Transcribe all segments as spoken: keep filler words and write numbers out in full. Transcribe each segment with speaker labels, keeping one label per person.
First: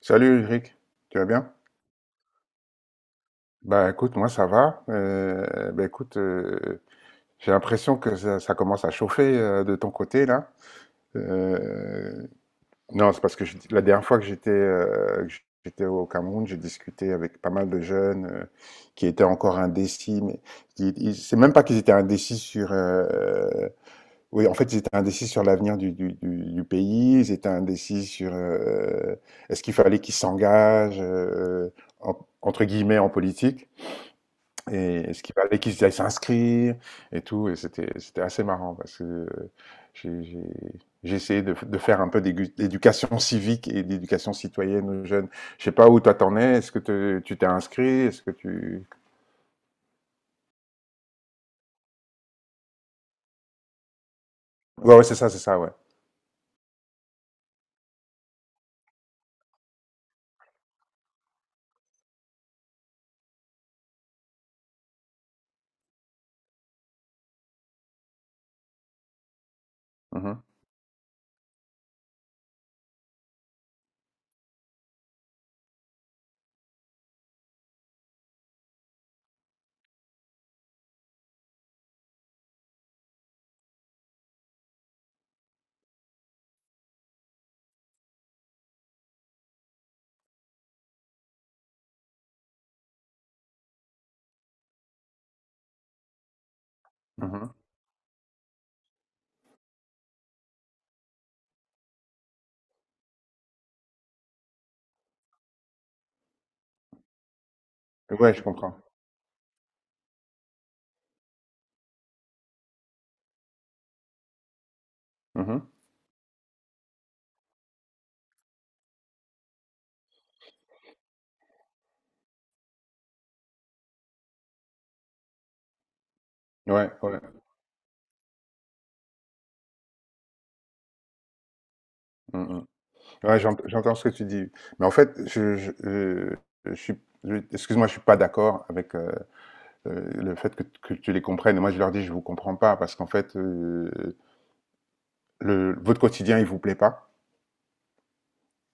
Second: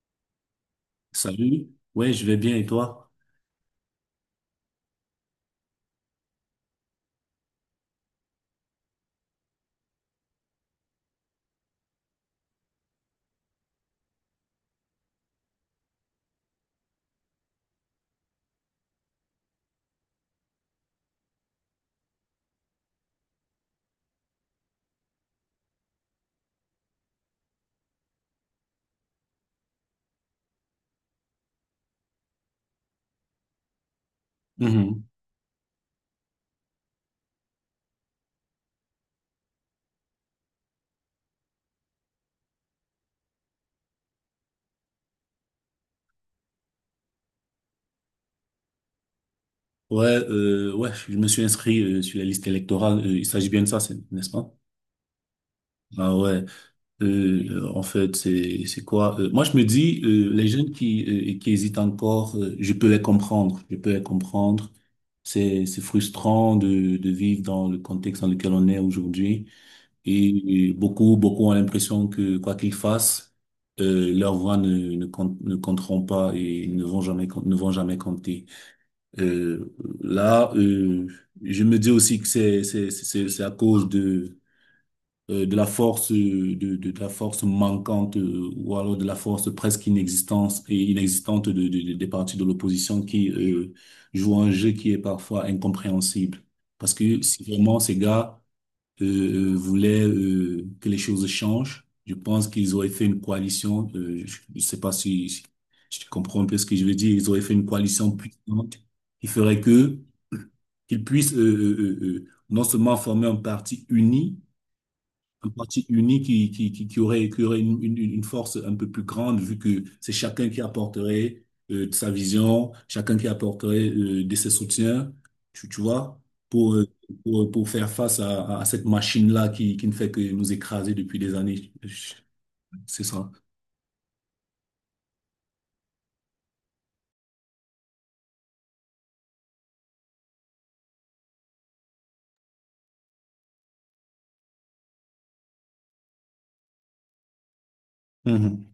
Speaker 1: Salut Eric, tu vas bien?
Speaker 2: Salut, ouais, je vais bien et toi?
Speaker 1: Bah écoute, moi ça va. Euh, bah écoute, euh, j'ai l'impression que ça, ça commence à chauffer euh, de ton côté là. Euh, non, c'est parce que je- la dernière fois que j'étais euh, que j'étais au Cameroun, j'ai discuté avec pas mal de jeunes euh, qui étaient encore indécis, mais qui- ils- c'est même pas qu'ils étaient indécis sur euh, oui, en fait, ils étaient indécis sur l'avenir du, du, du, du pays, ils étaient indécis sur euh, est-ce qu'il fallait qu'ils s'engagent, euh, en- entre guillemets, en politique, et
Speaker 2: Mhm.
Speaker 1: est-ce qu'il fallait qu'ils aillent s'inscrire, et tout, et c'était, c'était assez marrant, parce que euh, j'ai, j'ai, j'ai essayé de, de faire un peu d'égu- d'éducation civique et d'éducation citoyenne aux jeunes. Je sais pas où toi t'en es, est-ce que te- tu t'es inscrit, est-ce que tu...
Speaker 2: Ouais, euh, ouais, je me suis inscrit euh, sur la liste électorale. Euh, il s'agit bien de ça, c'est- n'est-ce pas?
Speaker 1: Ouais, ouais, c'est ça, c'est ça, ouais.
Speaker 2: Ah ouais. Euh, euh, en fait, c'est c'est quoi? Euh, moi, je me dis, euh, les jeunes qui euh, qui hésitent encore, euh, je peux les comprendre. Je peux les comprendre. C'est c'est frustrant de de vivre dans le contexte dans lequel on est aujourd'hui.
Speaker 1: Mhm,
Speaker 2: Et, et beaucoup beaucoup ont l'impression que quoi qu'ils fassent, euh, leur voix ne ne compte- ne compteront pas et ne vont jamais com- ne vont jamais compter. Euh, là, euh, je me dis aussi que c'est c'est c'est c'est à cause de euh, de la force euh, de, de de la force manquante euh, ou alors de la force presque inexistante et inexistante de, de- de- des partis de l'opposition qui euh, jouent un jeu qui est parfois incompréhensible. Parce que si vraiment ces gars euh, euh, voulaient euh, que les choses changent, je pense qu'ils auraient fait une coalition. Euh, je ne sais pas si, si si tu comprends un peu ce que je veux dire. Ils auraient fait une coalition
Speaker 1: mhm. Ouais, je comprends.
Speaker 2: puissante qui ferait que qu'ils puissent euh, euh, euh, euh, non seulement former un parti uni, un
Speaker 1: Mhm.
Speaker 2: parti uni qui, qui, qui, qui aurait, qui aurait une, une, une force un peu plus grande, vu que c'est chacun qui apporterait euh, de sa vision, chacun qui apporterait euh, de ses soutiens, tu, tu vois, pour, euh,
Speaker 1: Ouais, ouais.
Speaker 2: pour, pour faire face à, à cette machine-là qui, qui ne fait que nous écraser depuis des années.
Speaker 1: Mhm.
Speaker 2: C'est ça.
Speaker 1: Ouais, j'ent- j'entends ce que tu dis. Mais en fait, je, je, je, je suis, je- excuse-moi, je suis pas d'accord avec euh, euh, le fait que, que tu les comprennes. Moi, je leur dis, je vous comprends pas, parce qu'en fait, euh, le, votre quotidien, il vous plaît pas.
Speaker 2: Mhm.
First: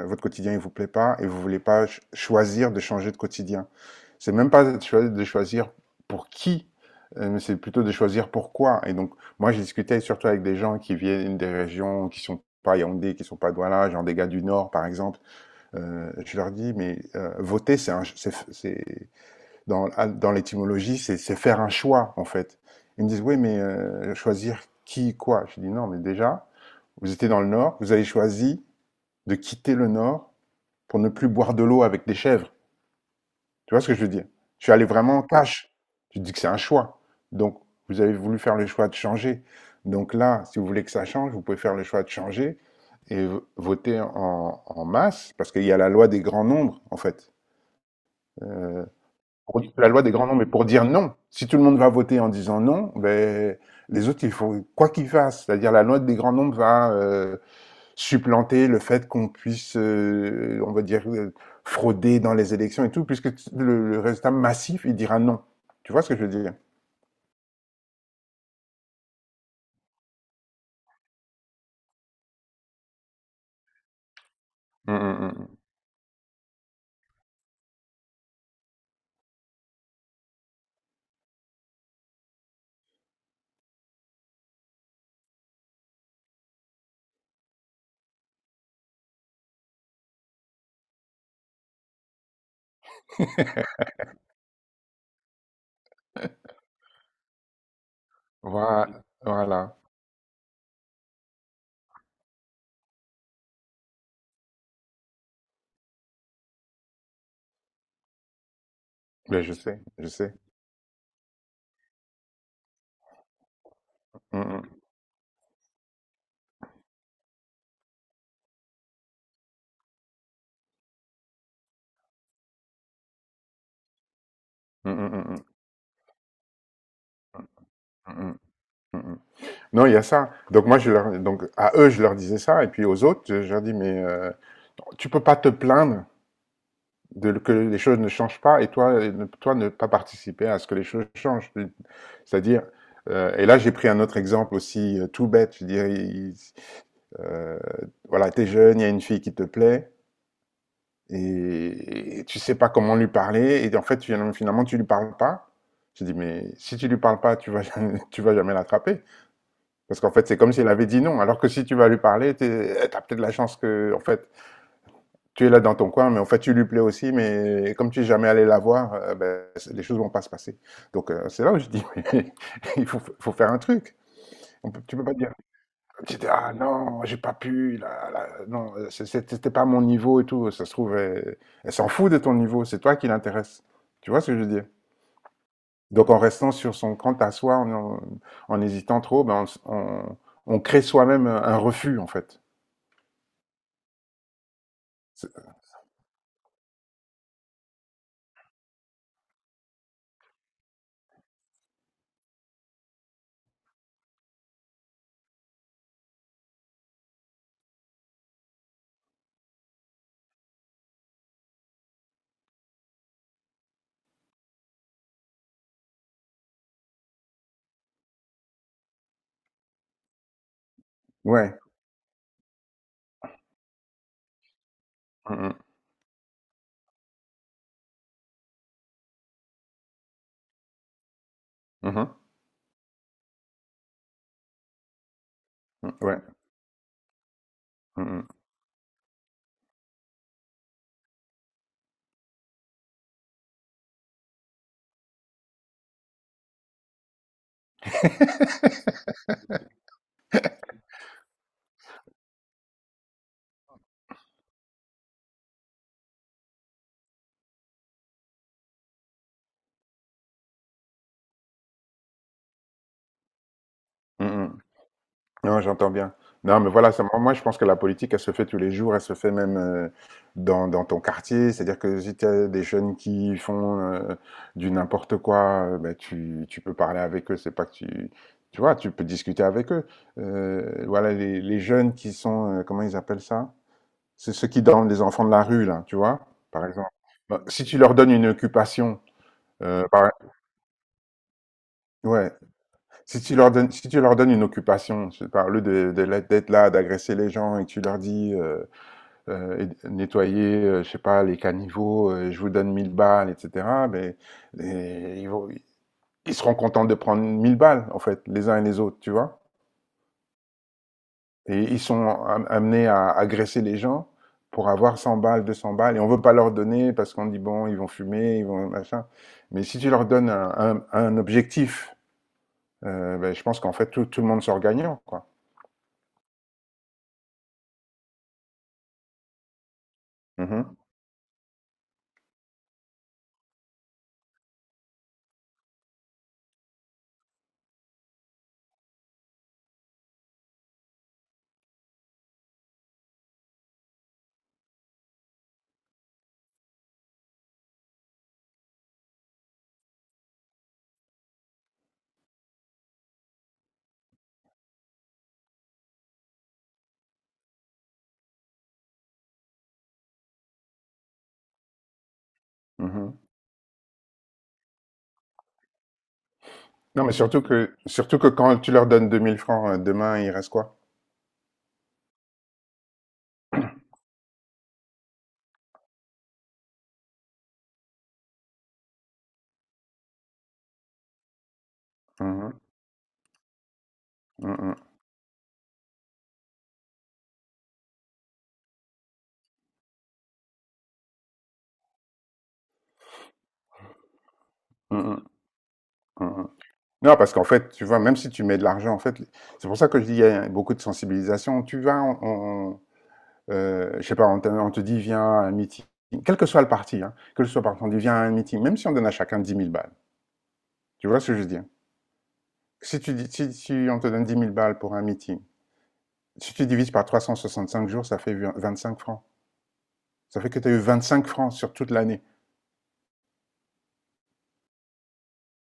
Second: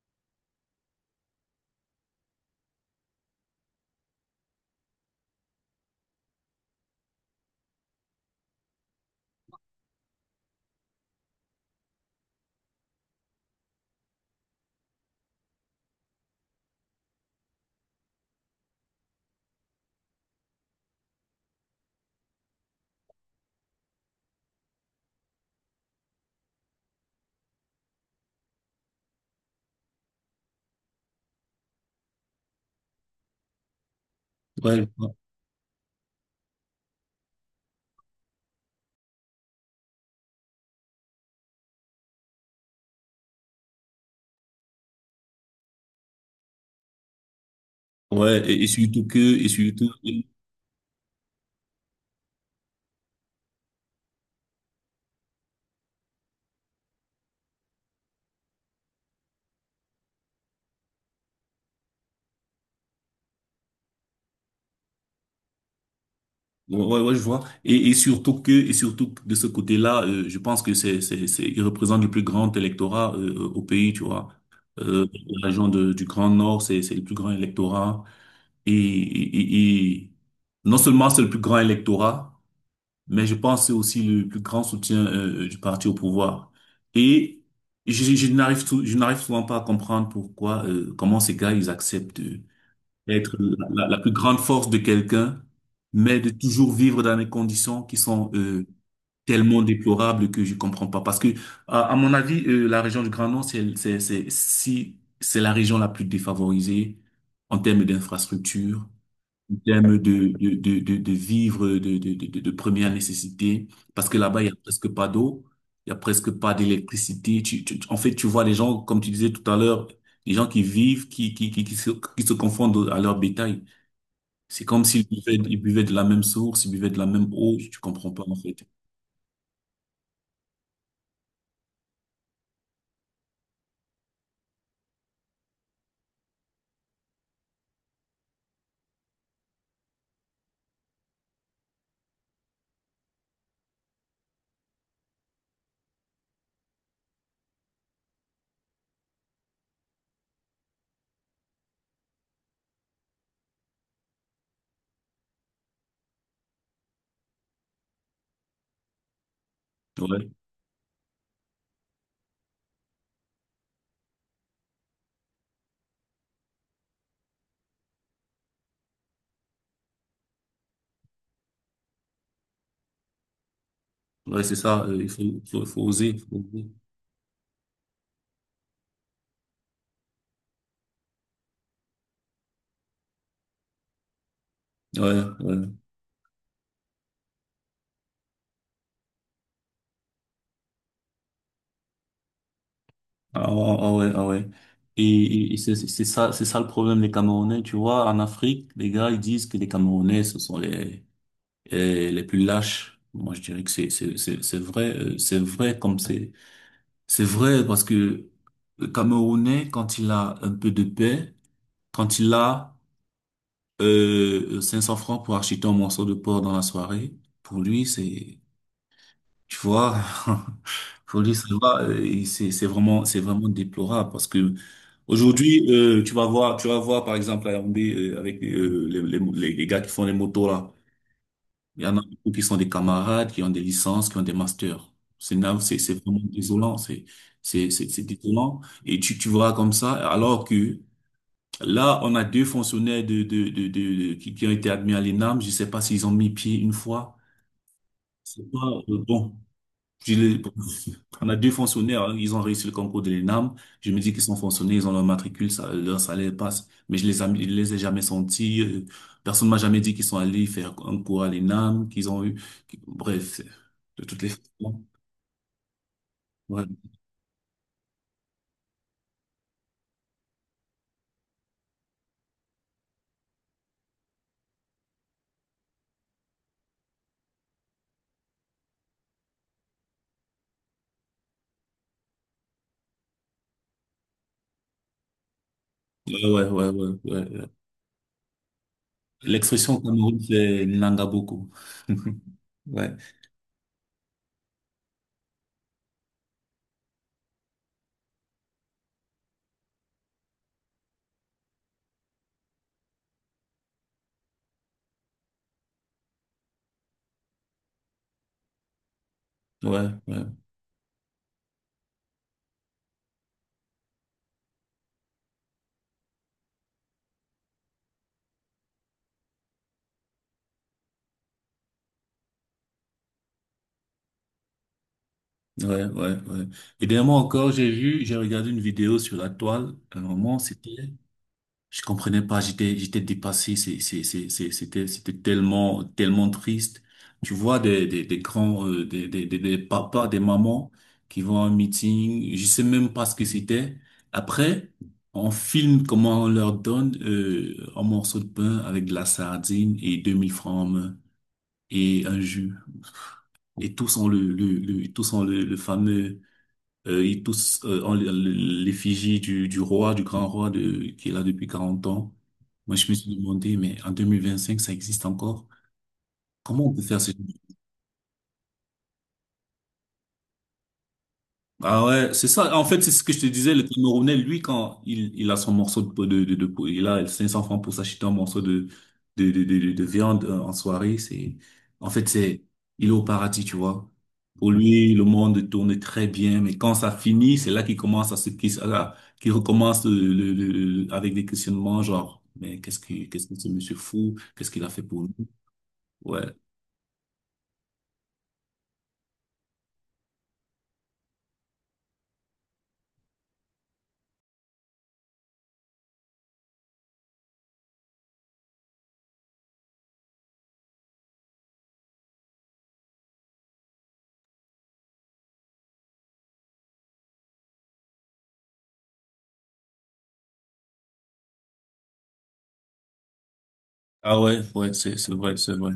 Speaker 1: Euh, Votre quotidien, il vous plaît pas, et vous voulez pas ch- choisir de changer de quotidien. C'est même pas de choi- de choisir pour qui, euh, mais c'est plutôt de choisir pourquoi. Et donc, moi, j'ai discuté surtout avec des gens qui viennent des régions qui sont pas Yaoundé, qui sont pas Douala, genre des gars du Nord, par exemple. Euh, je leur dis, mais euh, voter, c'est un- c'est- c'est- dans, ah, dans l'étymologie, c'est c'est faire un choix, en fait. Ils me disent, oui, mais euh, choisir qui, quoi? Je dis, non, mais déjà, vous étiez dans le Nord, vous avez choisi de quitter le Nord pour ne plus boire de l'eau avec des chèvres. Tu vois ce que je veux dire? Je suis allé
Speaker 2: Ouais,
Speaker 1: vraiment en cash. Je dis que c'est un choix. Donc, vous avez voulu faire le choix de changer. Donc là, si vous voulez que ça change, vous pouvez faire le choix de changer et voter en, en masse, parce qu'il y a la loi des grands nombres, en fait.
Speaker 2: ouais, et et
Speaker 1: euh,
Speaker 2: surtout que, et
Speaker 1: pour la
Speaker 2: surtout,
Speaker 1: loi des grands nombres mais pour dire non. Si tout le monde va voter en disant non, ben, les autres, il faut quoi qu'ils fassent. C'est-à-dire la loi des grands nombres va euh, supplanter le fait qu'on puisse, euh, on va dire, euh, frauder dans les élections et tout, puisque le, le, résultat massif, il dira non. Tu vois ce que je veux dire?
Speaker 2: Ouais, ouais, ouais, je vois. Et, et surtout que, et surtout que de ce côté-là, euh, je pense que c'est, c'est, c'est, il représente le plus grand électorat euh, au pays, tu vois.
Speaker 1: Mm,
Speaker 2: Euh,
Speaker 1: mm,
Speaker 2: la
Speaker 1: mm.
Speaker 2: région de- du Grand Nord, c'est, c'est le plus grand électorat. Et, et, et, et non seulement c'est le plus grand électorat, mais je pense que c'est aussi le plus grand soutien euh, euh, du parti au pouvoir. Et je, je n'arrive, sou- je n'arrive souvent pas à comprendre pourquoi, euh, comment ces gars, ils acceptent. Euh, être la, la- la plus grande force de quelqu'un, mais de toujours vivre dans des conditions qui sont euh,
Speaker 1: Voilà,
Speaker 2: tellement
Speaker 1: voilà.
Speaker 2: déplorables que je comprends pas. Parce que, à, à mon avis, euh, la région du Grand Nord, c'est, c'est, c'est, si, c'est la région la plus défavorisée en termes d'infrastructure,
Speaker 1: Ben, je
Speaker 2: en
Speaker 1: sais,
Speaker 2: termes
Speaker 1: je
Speaker 2: de,
Speaker 1: sais.
Speaker 2: de, de, de, de vivres de, de, de, de de première nécessité, parce que là-bas, il y a
Speaker 1: Mm,
Speaker 2: presque pas d'eau. Il y a presque pas d'électricité. Tu, tu- tu- en fait, tu vois les gens, comme tu disais tout à l'heure, les gens qui vivent, qui, qui, qui, qui se, qui se confondent à leur bétail. C'est comme
Speaker 1: mm,
Speaker 2: s'ils
Speaker 1: mm,
Speaker 2: buvaient,
Speaker 1: mm,
Speaker 2: ils buvaient de la même source, ils buvaient de la même eau, tu comprends
Speaker 1: mm,
Speaker 2: pas en
Speaker 1: mm,
Speaker 2: fait.
Speaker 1: mm, mm. Non, il y a ça. Donc moi, je leur, donc à eux, je leur disais ça, et puis aux autres, je leur dis mais euh, tu peux pas te plaindre de, que les choses ne changent pas et toi, et ne- toi ne pas participer à ce que les choses changent. Tu- C'est-à-dire, euh, et là j'ai pris un autre exemple aussi euh, tout bête, je dirais, il- euh, voilà, t'es jeune, il y a une fille qui te plaît et, et tu sais pas comment lui parler et en fait finalement, finalement tu lui parles pas. Je dis mais si tu lui parles pas, tu vas jamais, tu vas jamais l'attraper parce qu'en fait
Speaker 2: Ouais,
Speaker 1: c'est comme si elle avait dit non alors que si tu vas lui parler, t'es- t'as peut-être la chance que en fait tu es là dans ton coin, mais en fait, tu lui plais aussi, mais comme tu n'es jamais allé la voir, euh, ben, c- les choses vont pas se passer. Donc, euh, c'est là où je dis, mais il faut, faut faire un truc.
Speaker 2: ouais, c'est
Speaker 1: On peut-
Speaker 2: ça,
Speaker 1: tu
Speaker 2: euh,
Speaker 1: peux
Speaker 2: il
Speaker 1: pas
Speaker 2: faut,
Speaker 1: dire,
Speaker 2: faut, faut
Speaker 1: tu
Speaker 2: oser.
Speaker 1: dis,
Speaker 2: Faut
Speaker 1: ah
Speaker 2: oser.
Speaker 1: non, j'ai pas pu, là, là, non, euh, c'est- c'est- c'était pas mon niveau et tout. Ça se trouve, elle, elle s'en fout de ton niveau, c'est toi qui l'intéresse. Tu vois ce que je veux dire?
Speaker 2: Ouais, ouais.
Speaker 1: Donc, en restant sur son compte à soi, en, en- en hésitant trop, ben, on, s- on- on crée soi-même un un refus, en fait.
Speaker 2: Ah, ah, ah ouais, ah ouais. Et,
Speaker 1: C'est-
Speaker 2: et- et c'est c'est ça, c'est ça le problème des Camerounais, tu vois. En Afrique, les gars, ils disent que les Camerounais, ce sont les, les les plus lâches. Moi, je dirais que c'est, c'est, c'est c'est vrai, euh, c'est vrai comme c'est, c'est vrai parce que le Camerounais, quand il a un peu de paix, quand il a Euh, cinq cents francs pour acheter un morceau de porc dans la soirée, pour lui, c'est, tu vois, pour lui, ça
Speaker 1: Ouais.
Speaker 2: va, euh, il- c'est, c'est vraiment, c'est vraiment déplorable parce que
Speaker 1: Mhm.
Speaker 2: aujourd'hui, euh, tu vas voir, tu vas voir, par exemple, à Yaoundé, euh, avec euh, les, les, les- les gars qui font les motos là, il y en a beaucoup qui sont des camarades, qui ont des licences, qui ont des masters. C'est, na- c'est
Speaker 1: Mhm.
Speaker 2: c'est vraiment
Speaker 1: Ouais.
Speaker 2: désolant, c'est, c'est, c'est c'est
Speaker 1: Mhm.
Speaker 2: désolant. Et tu, tu vois comme ça, alors que là, on a deux fonctionnaires de, de, de, de- de- qui, qui ont été admis à l'E N A M. Je ne sais pas s'ils ont mis pied une fois. C'est pas euh, bon. Je les- on a deux fonctionnaires, hein, ils ont réussi le concours de l'E N A M. Je me dis qu'ils sont fonctionnaires, ils ont leur matricule, ça, leur salaire passe. Mais je les ai, je les ai jamais sentis. euh, Personne m'a jamais dit qu'ils sont allés faire un cours à l'E N A M, qu'ils ont eu. qu'- Bref, c'est- de toutes
Speaker 1: Mmh
Speaker 2: les
Speaker 1: mh.
Speaker 2: façons.
Speaker 1: Non, j'entends bien. Non,
Speaker 2: Ouais,
Speaker 1: mais voilà, ça, moi je pense que la politique, elle se fait tous les jours, elle se fait même euh, dans, dans ton quartier. C'est-à-dire que si tu as des jeunes qui font euh, du n'importe quoi, euh, ben, tu, tu peux parler avec eux. C'est pas que tu, tu vois, tu peux discuter avec eux. Euh, voilà, les, les jeunes qui sont, euh, comment ils appellent ça? C'est ceux qui dorment les enfants de la rue, là, tu vois,
Speaker 2: ouais, ouais,
Speaker 1: par
Speaker 2: ouais,
Speaker 1: exemple.
Speaker 2: ouais,
Speaker 1: Ben,
Speaker 2: ouais.
Speaker 1: si tu leur donnes une occupation,
Speaker 2: L'expression au
Speaker 1: euh, par-
Speaker 2: Cameroun, c'est Nanga beaucoup.
Speaker 1: ouais,
Speaker 2: Ouais,
Speaker 1: si tu leur donnes, si tu leur donnes une occupation, je parle de, de la- d'être là, d'agresser les gens et que tu leur dis euh, euh, et- nettoyer, euh, je sais pas, les caniveaux, euh, je vous donne mille balles, et cétéra. Mais et ils, vont- ils seront contents de prendre mille balles, en fait, les uns et les autres, tu vois.
Speaker 2: ouais, ouais.
Speaker 1: Et ils sont am- amenés à agresser les gens pour avoir cent balles, deux cents balles, et on veut pas leur donner parce qu'on dit bon, ils vont fumer, ils vont machin. Mais si tu leur donnes un, un- un objectif, euh, ben, je pense qu'en fait tout, tout le monde sort gagnant, quoi.
Speaker 2: Ouais, ouais, ouais. Et dernièrement encore, j'ai vu, j'ai regardé une vidéo sur la toile. À un moment,
Speaker 1: Mhm.
Speaker 2: c'était, je comprenais pas, j'étais, j'étais dépassé. C'est, c'est, c'est, c'est- c'était, c'était tellement, tellement triste. Tu vois des, des, des grands, euh, des, des, des, des papas, des mamans qui vont à un meeting. Je sais même pas ce que c'était. Après, on filme comment on leur donne, euh, un morceau de pain avec de la sardine et deux mille francs en main et un jus. Et tous ont le, le, le, tous ont le le fameux euh, ils tous euh, ont l'effigie du, du roi, du grand roi de, qui est là depuis quarante ans. Moi, je me suis
Speaker 1: Mhm.
Speaker 2: demandé, mais en deux mille vingt-cinq, ça existe encore? Comment on peut faire
Speaker 1: Non,
Speaker 2: ce
Speaker 1: mais surtout que, surtout que quand tu leur donnes deux mille francs, euh, demain, il reste quoi?
Speaker 2: Ah ouais, c'est ça. En fait, c'est ce que je te disais, le Camerounais, lui, quand il, il a son morceau de, de, de, de- il a cinq cents francs pour s'acheter un morceau de, de, de, de, de- de viande euh, en soirée, c'est, en fait, c'est,
Speaker 1: Mhm,
Speaker 2: il est au paradis, tu vois. Pour
Speaker 1: mhm,
Speaker 2: lui, le monde tourne très bien, mais quand ça finit, c'est là qu'il commence à se, qu'il, à- qu'il recommence le, le- le- le- avec des questionnements, genre, mais qu'est-ce que, qu'est-ce que ce monsieur fou? Qu'est-ce qu'il a fait pour
Speaker 1: mhm,
Speaker 2: nous? Ouais.
Speaker 1: mhm. Non, parce qu'en fait, tu vois, même si tu mets de l'argent, en fait, c'est pour ça que je dis, il y a beaucoup de sensibilisation. Tu vas, on, on- euh, je sais pas, on te, on te dit, viens à un meeting, quel que soit le parti, hein, quel que soit le parti, on dit, viens à un meeting, même si on donne à chacun dix mille balles. Tu vois ce que je veux dire? Si tu dis, si, si on te donne dix mille balles pour un meeting, si tu divises par trois cent soixante-cinq jours, ça fait vingt-cinq francs. Ça fait que tu as eu vingt-cinq francs sur toute l'année.
Speaker 2: Ah ouais, ouais, c'est, c'est vrai, c'est vrai.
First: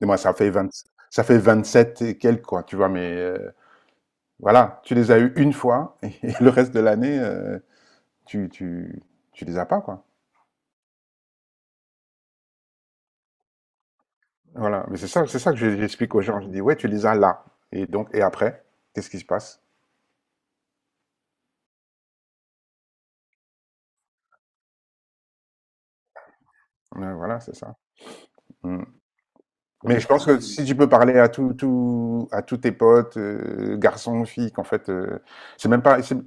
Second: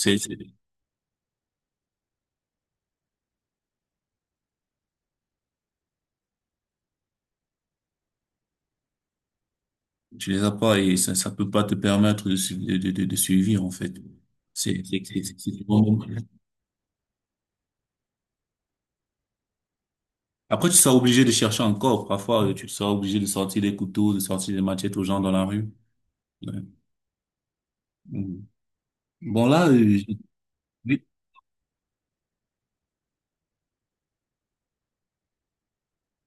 Speaker 1: Et moi, ça fait vingt, ça fait vingt-sept et quelques, quoi, tu vois, mais euh, voilà, tu les as eu une fois, et, le reste de l'année, euh, tu, tu, tu les as pas, quoi.
Speaker 2: Tu les as pas et ça, ça peut pas te permettre de, su- de, de, de de suivre, en fait. C'est,
Speaker 1: Voilà, mais
Speaker 2: c'est,
Speaker 1: c'est
Speaker 2: c'est,
Speaker 1: ça,
Speaker 2: c'est-
Speaker 1: c'est ça que
Speaker 2: c'est
Speaker 1: je-
Speaker 2: vraiment-
Speaker 1: j'explique aux gens. Je dis, ouais, tu les as là. Et donc, et après, qu'est-ce qui se passe?
Speaker 2: Après, tu seras obligé de chercher encore. Parfois, euh, tu seras obligé de sortir des couteaux, de sortir des machettes aux gens dans la rue. Ouais.
Speaker 1: Euh, voilà, c'est ça.
Speaker 2: Mhm.
Speaker 1: Mm.
Speaker 2: Bon, là, euh,
Speaker 1: Mais je
Speaker 2: j'ai-
Speaker 1: pense que si tu peux
Speaker 2: oui.
Speaker 1: parler à tout, tout, à tous tes potes, euh, garçons, filles, qu'en fait, euh, c'est même pas, c'est-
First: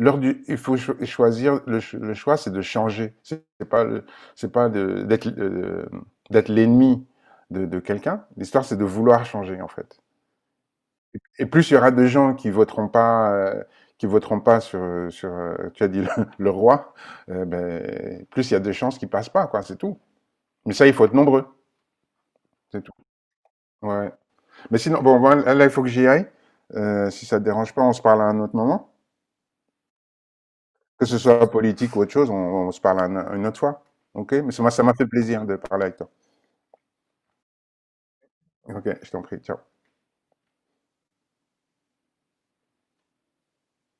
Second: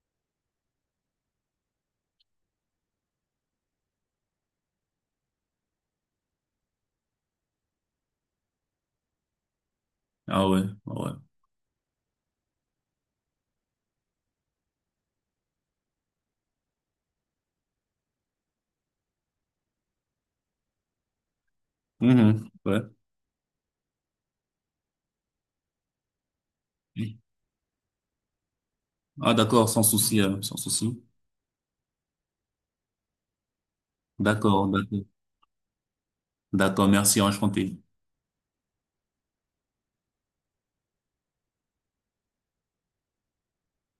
Speaker 1: l'heure du, il faut cho- choisir. Le, ch- le choix, c'est de changer. C'est c'est pas, le- c'est pas de- d'être, euh, d'être l'ennemi de, de quelqu'un. L'histoire, c'est de vouloir changer, en fait.
Speaker 2: Ah ouais, ah ouais.
Speaker 1: Et plus il y aura de gens qui voteront pas, euh, qui voteront pas sur, euh, sur, euh, tu as dit le, le roi, euh, ben, plus il y a de chances qu'ils passent pas, quoi. C'est tout. Mais ça, il faut être nombreux.
Speaker 2: Mhm. Ouais.
Speaker 1: C'est tout. Ouais. Mais sinon, bon, voilà, là, il faut que j'y aille. Euh, si ça te dérange pas, on se parle à un autre moment.
Speaker 2: Ah d'accord, sans souci, euh, sans souci.
Speaker 1: Que ce soit politique ou autre chose, on, on se parle un- une autre fois. OK? Mais
Speaker 2: D'accord,
Speaker 1: ça m'a
Speaker 2: d'accord.
Speaker 1: fait plaisir de parler avec toi.
Speaker 2: D'accord, merci, enchanté.
Speaker 1: OK, je t'en prie. Ciao.